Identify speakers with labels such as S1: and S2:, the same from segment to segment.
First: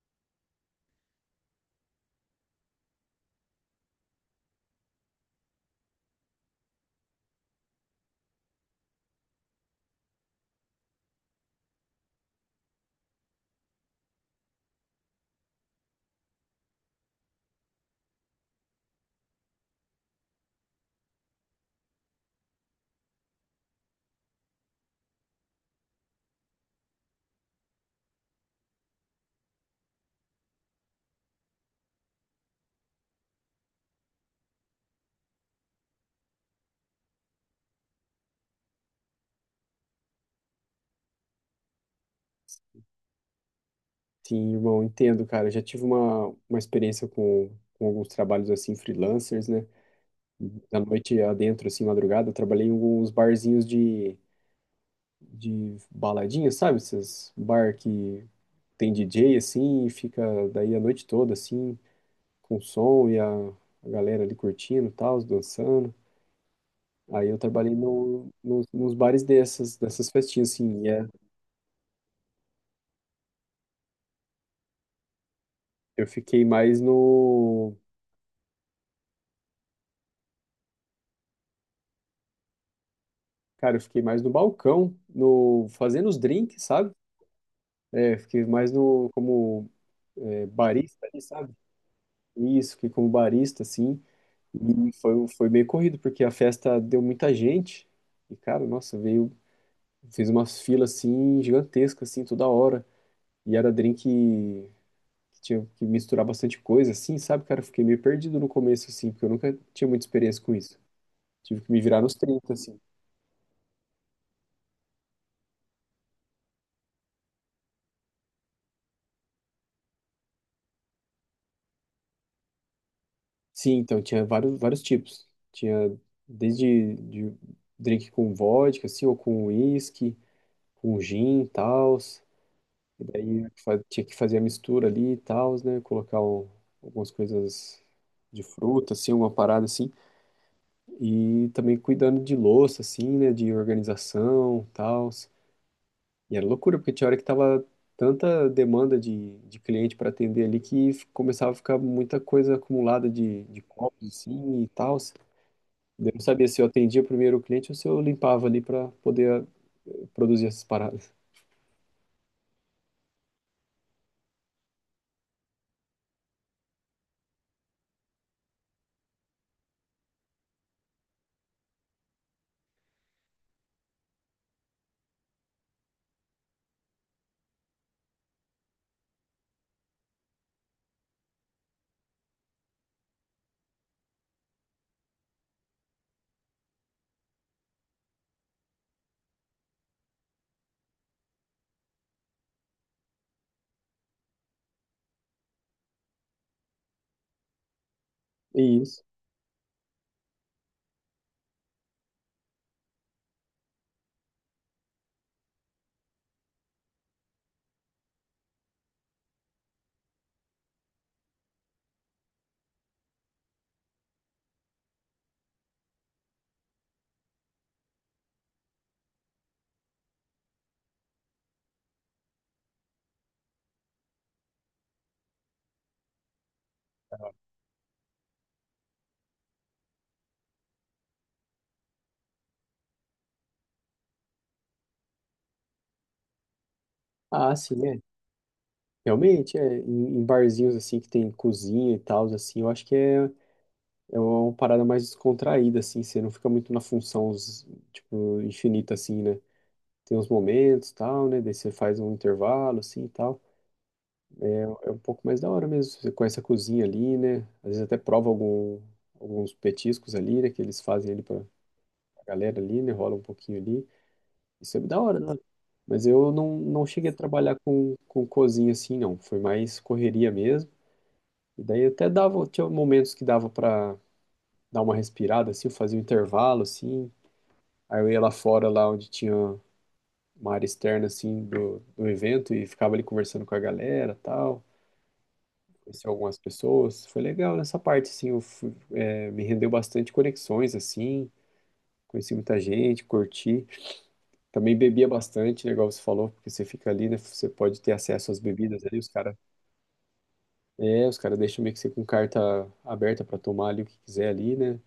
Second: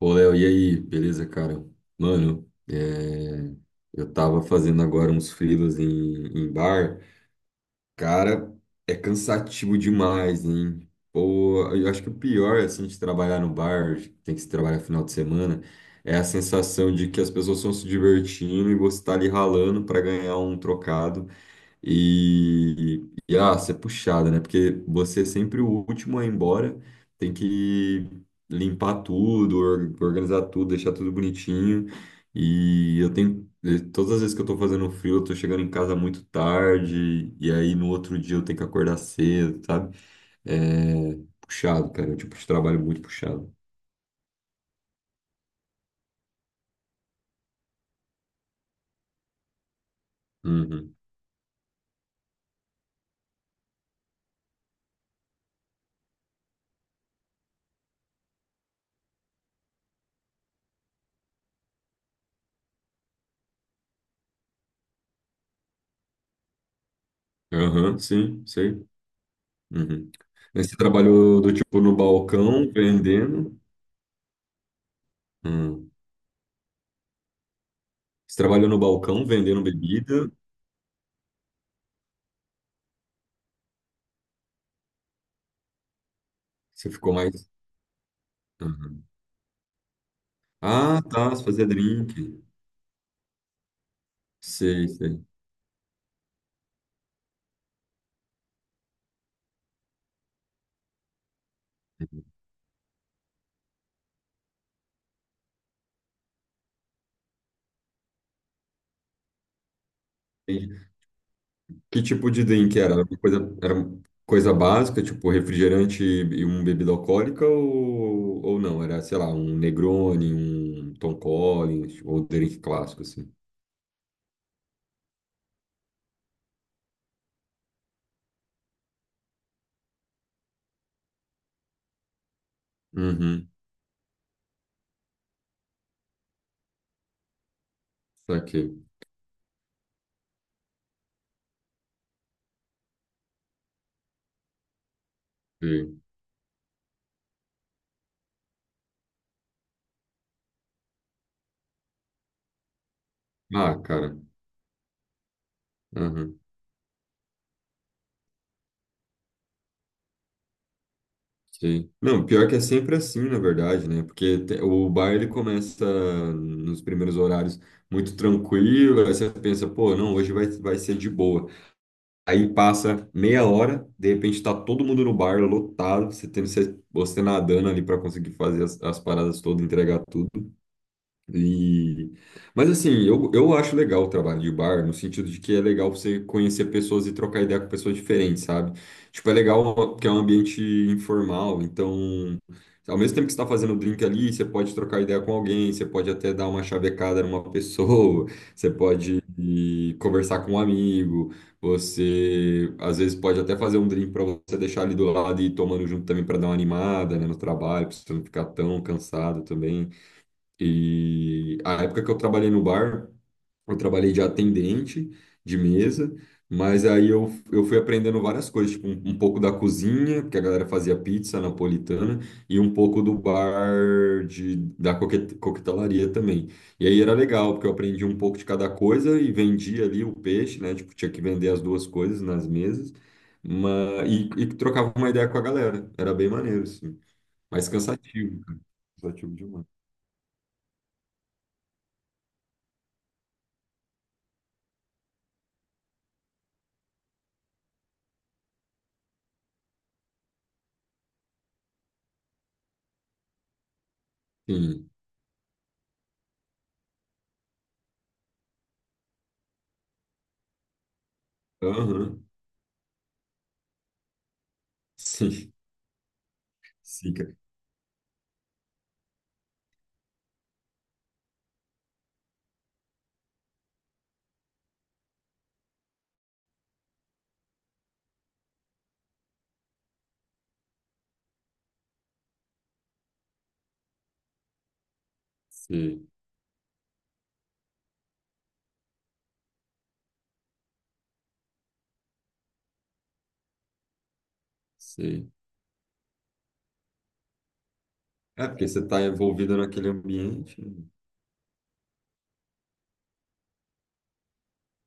S1: Ô, Léo, e aí? Beleza, cara? Mano, eu tava fazendo agora uns freelas em bar. Cara, é cansativo demais, hein? Pô, eu acho que o pior, assim, de trabalhar no bar, tem que se trabalhar final de semana, é a sensação de que as pessoas estão se divertindo e você tá ali ralando pra ganhar um trocado. E ser puxada, né? Porque você é sempre o último a ir embora, tem que limpar tudo, organizar tudo, deixar tudo bonitinho. E eu tenho, todas as vezes que eu tô fazendo frio, eu tô chegando em casa muito tarde, e aí no outro dia eu tenho que acordar cedo, sabe? É puxado, cara, é um tipo de trabalho muito puxado.
S2: Sim, irmão, entendo, cara. Eu já tive uma experiência com alguns trabalhos assim, freelancers, né? Da
S1: Uhum.
S2: noite adentro, assim, madrugada, eu trabalhei em alguns barzinhos de baladinha, sabe? Esses bar que tem DJ, assim, e fica daí a noite toda, assim, com som e a galera ali curtindo e tal, dançando. Aí eu trabalhei
S1: Aham,
S2: no,
S1: sim,
S2: nos
S1: sei.
S2: nos bares dessas
S1: Uhum.
S2: festinhas,
S1: Mas você
S2: assim, e é,
S1: trabalhou do tipo no balcão, vendendo? Hum.
S2: eu fiquei mais no.
S1: Você trabalhou no balcão vendendo bebida?
S2: Cara, eu fiquei mais no balcão, no fazendo os drinks,
S1: Você
S2: sabe?
S1: ficou mais.
S2: É, fiquei mais
S1: Aham.
S2: no, como é,
S1: Ah,
S2: barista ali,
S1: tá. Você
S2: sabe?
S1: fazia drink.
S2: Isso, fiquei como barista, assim.
S1: Sei,
S2: E
S1: sei.
S2: foi meio corrido, porque a festa deu muita gente. E, cara, nossa, veio. Fiz umas filas, assim, gigantescas, assim, toda hora. E era drink que tinha que misturar bastante coisa, assim, sabe, cara? Eu fiquei meio perdido no começo, assim, porque eu nunca tinha muita experiência com isso.
S1: Entendi.
S2: Tive que me virar
S1: Que
S2: nos
S1: tipo de
S2: trinta,
S1: drink
S2: assim.
S1: era? Era uma coisa básica, tipo refrigerante e uma bebida alcoólica, ou não? Era, sei lá, um Negroni, um Tom Collins, ou drink clássico, assim.
S2: Sim, então tinha vários tipos. Tinha desde de drink com vodka, assim, ou com uísque, com gin e tal. E
S1: Uhum.
S2: daí tinha que fazer a mistura ali e tal, né? Colocar algumas coisas de
S1: Saquei.
S2: fruta, assim, uma parada assim. E também cuidando de louça, assim, né? De organização e tal.
S1: Sei.
S2: E era loucura, porque tinha hora que tava tanta demanda de cliente para atender ali que começava a ficar muita coisa acumulada de
S1: Ah,
S2: copos,
S1: cara.
S2: assim, e tal. Eu não
S1: Aham.
S2: sabia se eu atendia primeiro o cliente ou se eu limpava ali para poder produzir essas paradas.
S1: Sei. Não, pior que é sempre assim, na verdade, né? Porque o bar ele começa nos primeiros horários muito tranquilo, aí você pensa, pô, não, hoje vai, vai ser de boa. Aí passa meia hora, de repente tá todo mundo no bar lotado, você tendo você nadando ali para conseguir fazer as paradas todas, entregar tudo. E... Mas assim, eu acho legal o trabalho de bar, no sentido de que é legal você conhecer pessoas e trocar ideia com pessoas diferentes, sabe? Tipo, é legal porque é um ambiente informal, então, ao mesmo tempo que você está fazendo o drink ali, você pode trocar ideia com alguém, você pode até dar uma chavecada numa pessoa, você
S2: E isso.
S1: pode ir conversar com um amigo, você às vezes pode até fazer um drink para você deixar ali do lado e ir tomando junto também para dar uma animada, né, no trabalho, para você não ficar tão cansado também. E a época que eu trabalhei no bar, eu trabalhei de atendente de mesa, mas aí eu fui aprendendo várias coisas, tipo um pouco da cozinha, porque a galera fazia pizza napolitana, e um pouco do bar da coquetelaria também. E aí era legal, porque eu aprendi um pouco de cada coisa e vendia ali o peixe, né? Tipo, tinha que vender as duas coisas nas mesas, mas trocava uma ideia com a galera. Era bem maneiro, assim.
S2: Ah,
S1: Mas
S2: sim.
S1: cansativo, cansativo
S2: Realmente,
S1: demais.
S2: é, em, em barzinhos assim que tem cozinha e tal, assim, eu acho que é uma parada mais descontraída, assim. Você não fica muito na função, tipo, infinita, assim, né? Tem uns momentos, tal, né? Daí você faz um intervalo, assim, e tal. É
S1: Sim.
S2: um pouco mais da hora mesmo, você conhece a cozinha ali, né? Às vezes até prova alguns petiscos ali, né? Que eles fazem ali pra
S1: Aham.
S2: galera ali, né? Rola um pouquinho ali. Isso é da hora, né?
S1: Sim,
S2: Mas eu não cheguei
S1: sim,
S2: a
S1: cara.
S2: trabalhar com cozinha, assim, não. Foi mais correria mesmo. E daí até dava, tinha momentos que dava para dar uma respirada, assim. Eu fazia um intervalo, assim, aí eu ia lá fora, lá onde tinha uma área externa, assim, do evento, e ficava ali conversando com a galera, tal, conheci
S1: Sim,
S2: algumas pessoas, foi legal nessa parte, assim, é, me rendeu bastante conexões, assim, conheci muita gente, curti, também bebia
S1: sim.
S2: bastante, né, igual você falou, porque você fica ali, né, você pode ter acesso às
S1: É, porque você
S2: bebidas ali,
S1: está
S2: os caras,
S1: envolvido naquele ambiente.
S2: é, os caras deixam meio que você com carta aberta para tomar ali o que quiser ali, né.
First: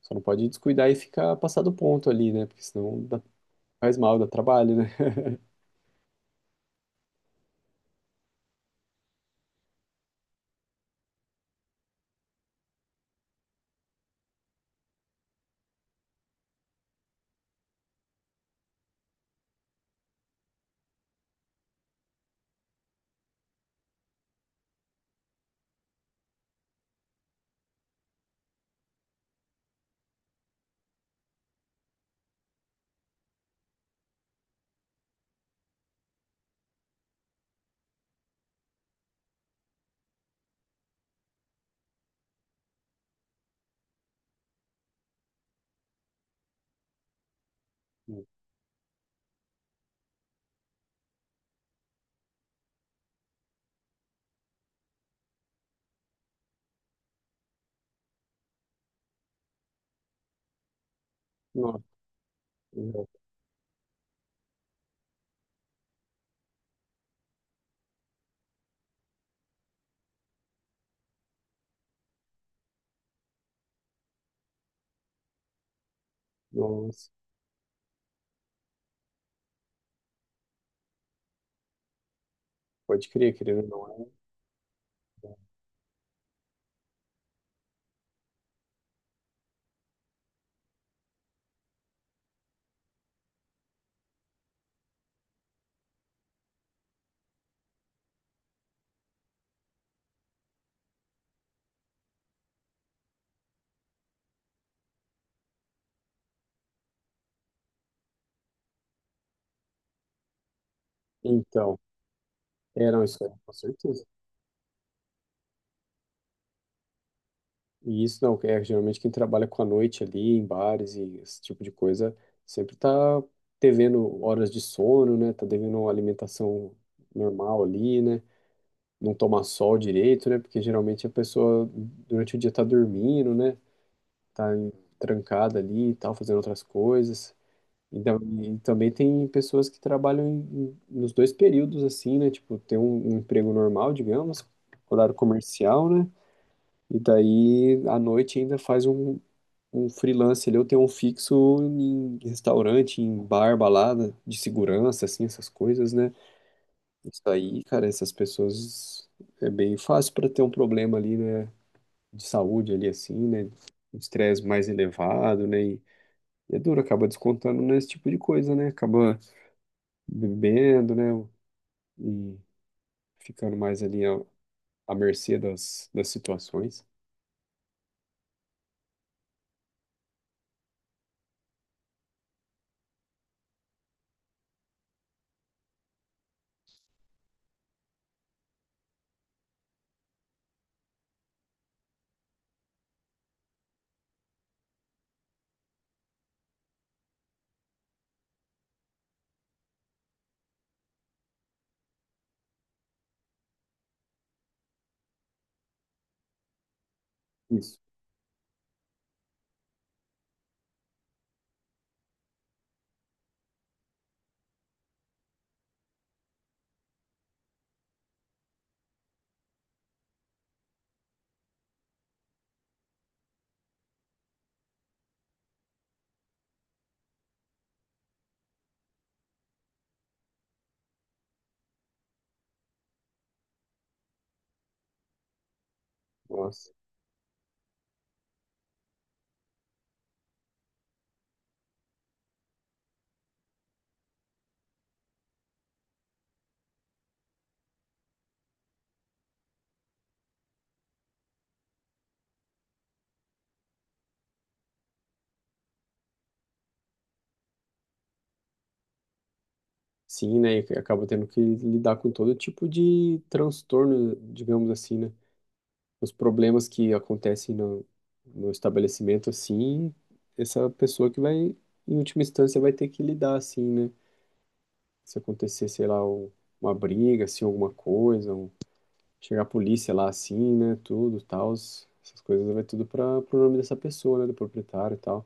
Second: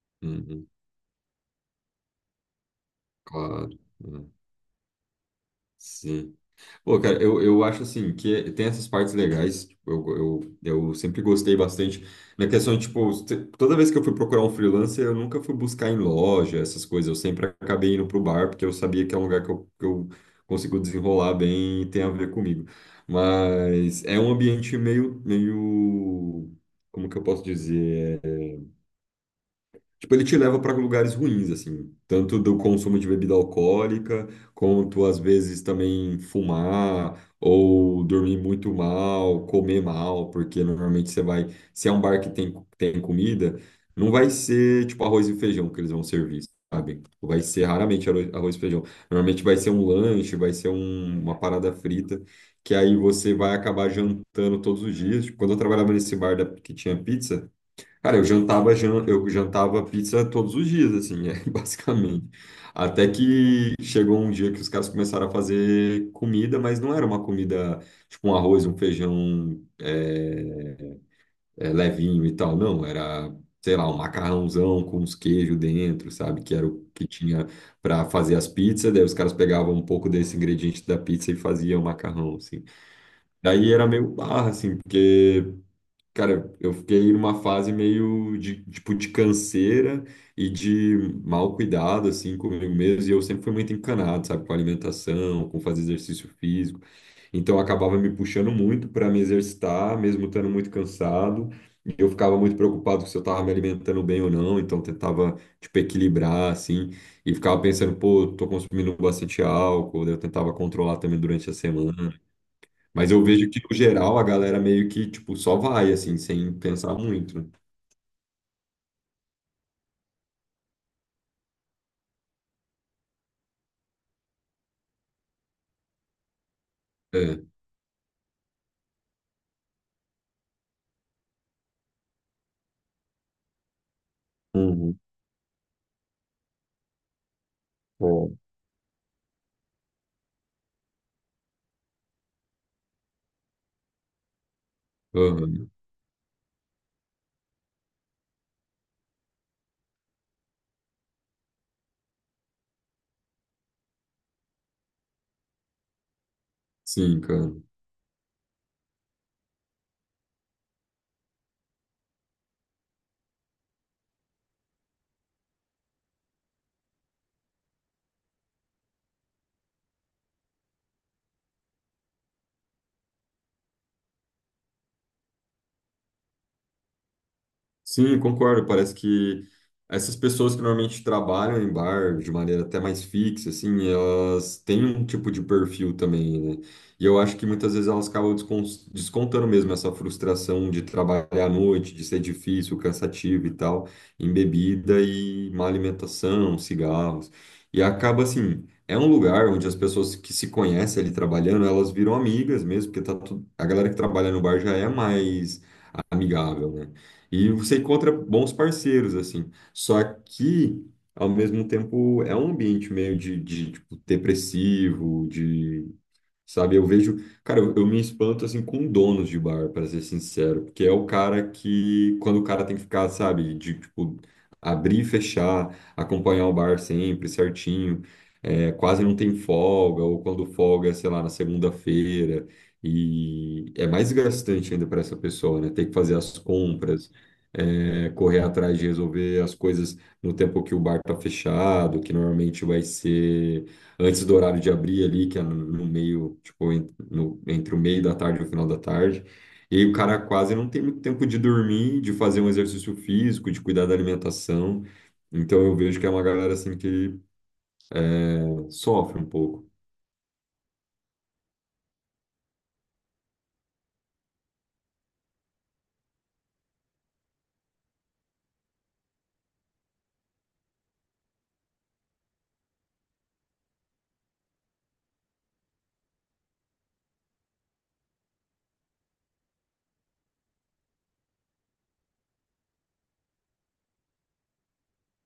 S2: Só não pode
S1: Uhum,
S2: descuidar e ficar passado do ponto ali, né? Porque senão
S1: claro.
S2: faz mal, dá
S1: Uhum,
S2: trabalho, né?
S1: sim. Pô, cara, eu acho assim que tem essas partes legais. Tipo, eu sempre gostei bastante. Na questão de, tipo, toda vez que eu fui procurar um freelancer, eu nunca fui buscar em loja, essas coisas. Eu sempre acabei indo pro bar, porque eu sabia que é um lugar que que eu consigo desenrolar bem e tem a ver comigo. Mas é um ambiente meio, como que eu posso dizer? Tipo, ele te leva para lugares ruins, assim, tanto do consumo de bebida alcoólica, quanto às vezes também fumar ou dormir muito mal, comer mal, porque normalmente você vai, se é um bar que tem comida, não vai ser tipo arroz e feijão que eles vão servir, sabe? Vai ser raramente arroz e feijão. Normalmente vai ser um lanche, vai ser uma parada frita, que aí você vai acabar jantando todos os dias. Tipo, quando eu trabalhava nesse bar que tinha pizza, cara, eu eu jantava pizza todos os dias, assim, é,
S2: Nossa,
S1: basicamente. Até
S2: exato.
S1: que chegou um dia que os caras começaram a fazer comida, mas não era uma comida tipo um arroz, um feijão levinho e tal, não. Era, sei lá, um macarrãozão com uns queijos dentro, sabe? Que era o que
S2: Nossa,
S1: tinha para fazer as pizzas. Daí os caras pegavam um pouco desse ingrediente da pizza e faziam macarrão, assim.
S2: pode crer,
S1: Daí
S2: querendo
S1: era
S2: ou não, é.
S1: meio barra, assim, porque. Cara, eu fiquei numa fase meio de, tipo, de canseira e de mau cuidado, assim, comigo mesmo. E eu sempre fui muito encanado, sabe, com alimentação, com fazer exercício físico. Então, eu acabava me puxando muito para me exercitar, mesmo estando muito cansado. E eu ficava muito preocupado se eu estava me alimentando bem ou não. Então, eu tentava, tipo, equilibrar, assim. E ficava pensando, pô, eu tô consumindo bastante álcool. Daí eu tentava controlar também durante a
S2: Então,
S1: semana.
S2: é, não,
S1: Mas eu
S2: isso é,
S1: vejo
S2: com
S1: que, no
S2: certeza.
S1: geral, a galera meio que, tipo, só vai, assim, sem pensar muito, né?
S2: E isso não, é geralmente quem trabalha com a noite ali, em bares e esse tipo de coisa, sempre tá devendo horas de sono, né? Tá devendo uma alimentação
S1: É.
S2: normal ali, né? Não tomar sol direito, né? Porque geralmente a pessoa durante o dia tá dormindo, né? Tá
S1: Uhum.
S2: trancada ali e tal, fazendo outras coisas. Então,
S1: É.
S2: e também tem pessoas que trabalham nos dois períodos, assim, né? Tipo, tem um emprego normal, digamos, horário
S1: Aham.
S2: comercial, né? E daí, à noite, ainda faz um freelance ali, ou tem um fixo em restaurante, em bar, balada, de segurança, assim, essas coisas, né?
S1: Sim,
S2: Isso
S1: cara.
S2: aí, cara, essas pessoas é bem fácil para ter um problema ali, né? De saúde ali, assim, né? Um estresse mais elevado, né? E é duro, acaba descontando nesse tipo de coisa, né? Acaba bebendo, né? E ficando mais ali à, à mercê das situações.
S1: Sim, concordo. Parece que essas pessoas que normalmente trabalham em bar de maneira até mais fixa, assim, elas têm um tipo de perfil também, né? E eu acho que muitas vezes elas acabam descontando mesmo essa frustração de trabalhar à noite, de ser difícil, cansativo e tal, em bebida e má alimentação, cigarros. E acaba assim, é um lugar onde as pessoas que se conhecem ali trabalhando, elas viram amigas mesmo, porque tá tudo... a galera que trabalha no bar já é mais amigável, né? E
S2: Isso.
S1: você encontra bons parceiros, assim. Só que, ao mesmo tempo, é um ambiente meio de, tipo, depressivo, de sabe, eu vejo, cara, eu me espanto assim com donos de bar, para ser sincero, porque é o cara que, quando o cara tem que ficar, sabe, de tipo, abrir e fechar, acompanhar o bar sempre certinho, é, quase não tem folga, ou quando folga, é, sei lá, na segunda-feira, e é mais desgastante ainda para essa pessoa, né? Ter que fazer as
S2: Nossa.
S1: compras, é, correr atrás de resolver as coisas no tempo que o bar tá fechado, que normalmente vai ser antes do horário de abrir ali, que é no meio, tipo, entre o meio da tarde e o final da tarde. E aí o cara quase não tem muito tempo de dormir, de fazer um exercício físico, de cuidar da alimentação. Então eu vejo que é uma galera assim que pô, sofre um pouco.
S2: Sim, né? E acaba tendo que lidar com todo tipo de transtorno, digamos assim, né? Os problemas que acontecem no estabelecimento, assim, essa pessoa que vai, em última instância, vai ter que lidar, assim, né? Se acontecer, sei lá, uma briga, assim, alguma coisa, um. Chegar a polícia lá assim, né? Tudo, tal. Essas coisas vai tudo para pro nome dessa pessoa, né? Do proprietário e tal.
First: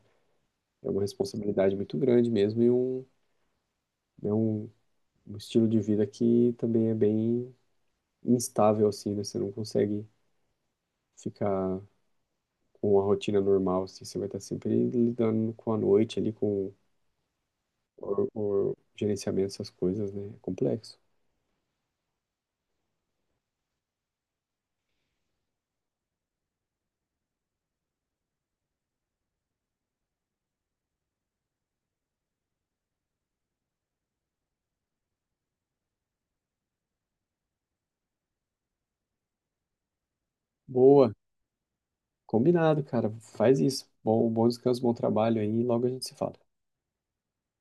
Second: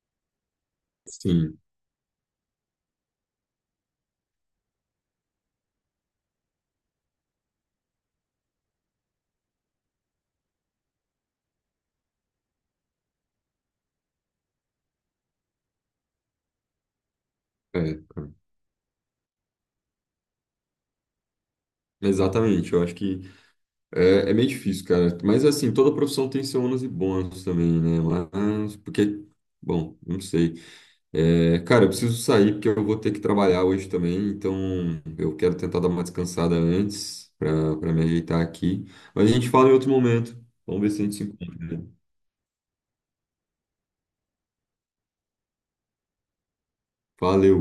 S2: É uma
S1: Sim.
S2: responsabilidade muito grande mesmo, é um estilo de vida que também é bem instável, assim, né? Você não consegue ficar com a rotina normal, assim. Você vai estar sempre lidando com a noite ali, com
S1: É,
S2: o,
S1: cara.
S2: o gerenciamento dessas coisas, né? É complexo.
S1: Exatamente, eu acho que é meio difícil, cara. Mas assim, toda profissão tem seus ônus e bônus também, né? Mas, porque, bom, não sei. É, cara, eu preciso sair porque eu vou ter que trabalhar hoje também, então eu quero tentar dar uma descansada antes para me ajeitar aqui. Mas a gente fala em outro momento. Vamos ver se a
S2: Boa,
S1: gente se encontra, né?
S2: combinado, cara. Faz isso. Bom descanso, bom trabalho aí, e logo a gente se fala.
S1: Valeu.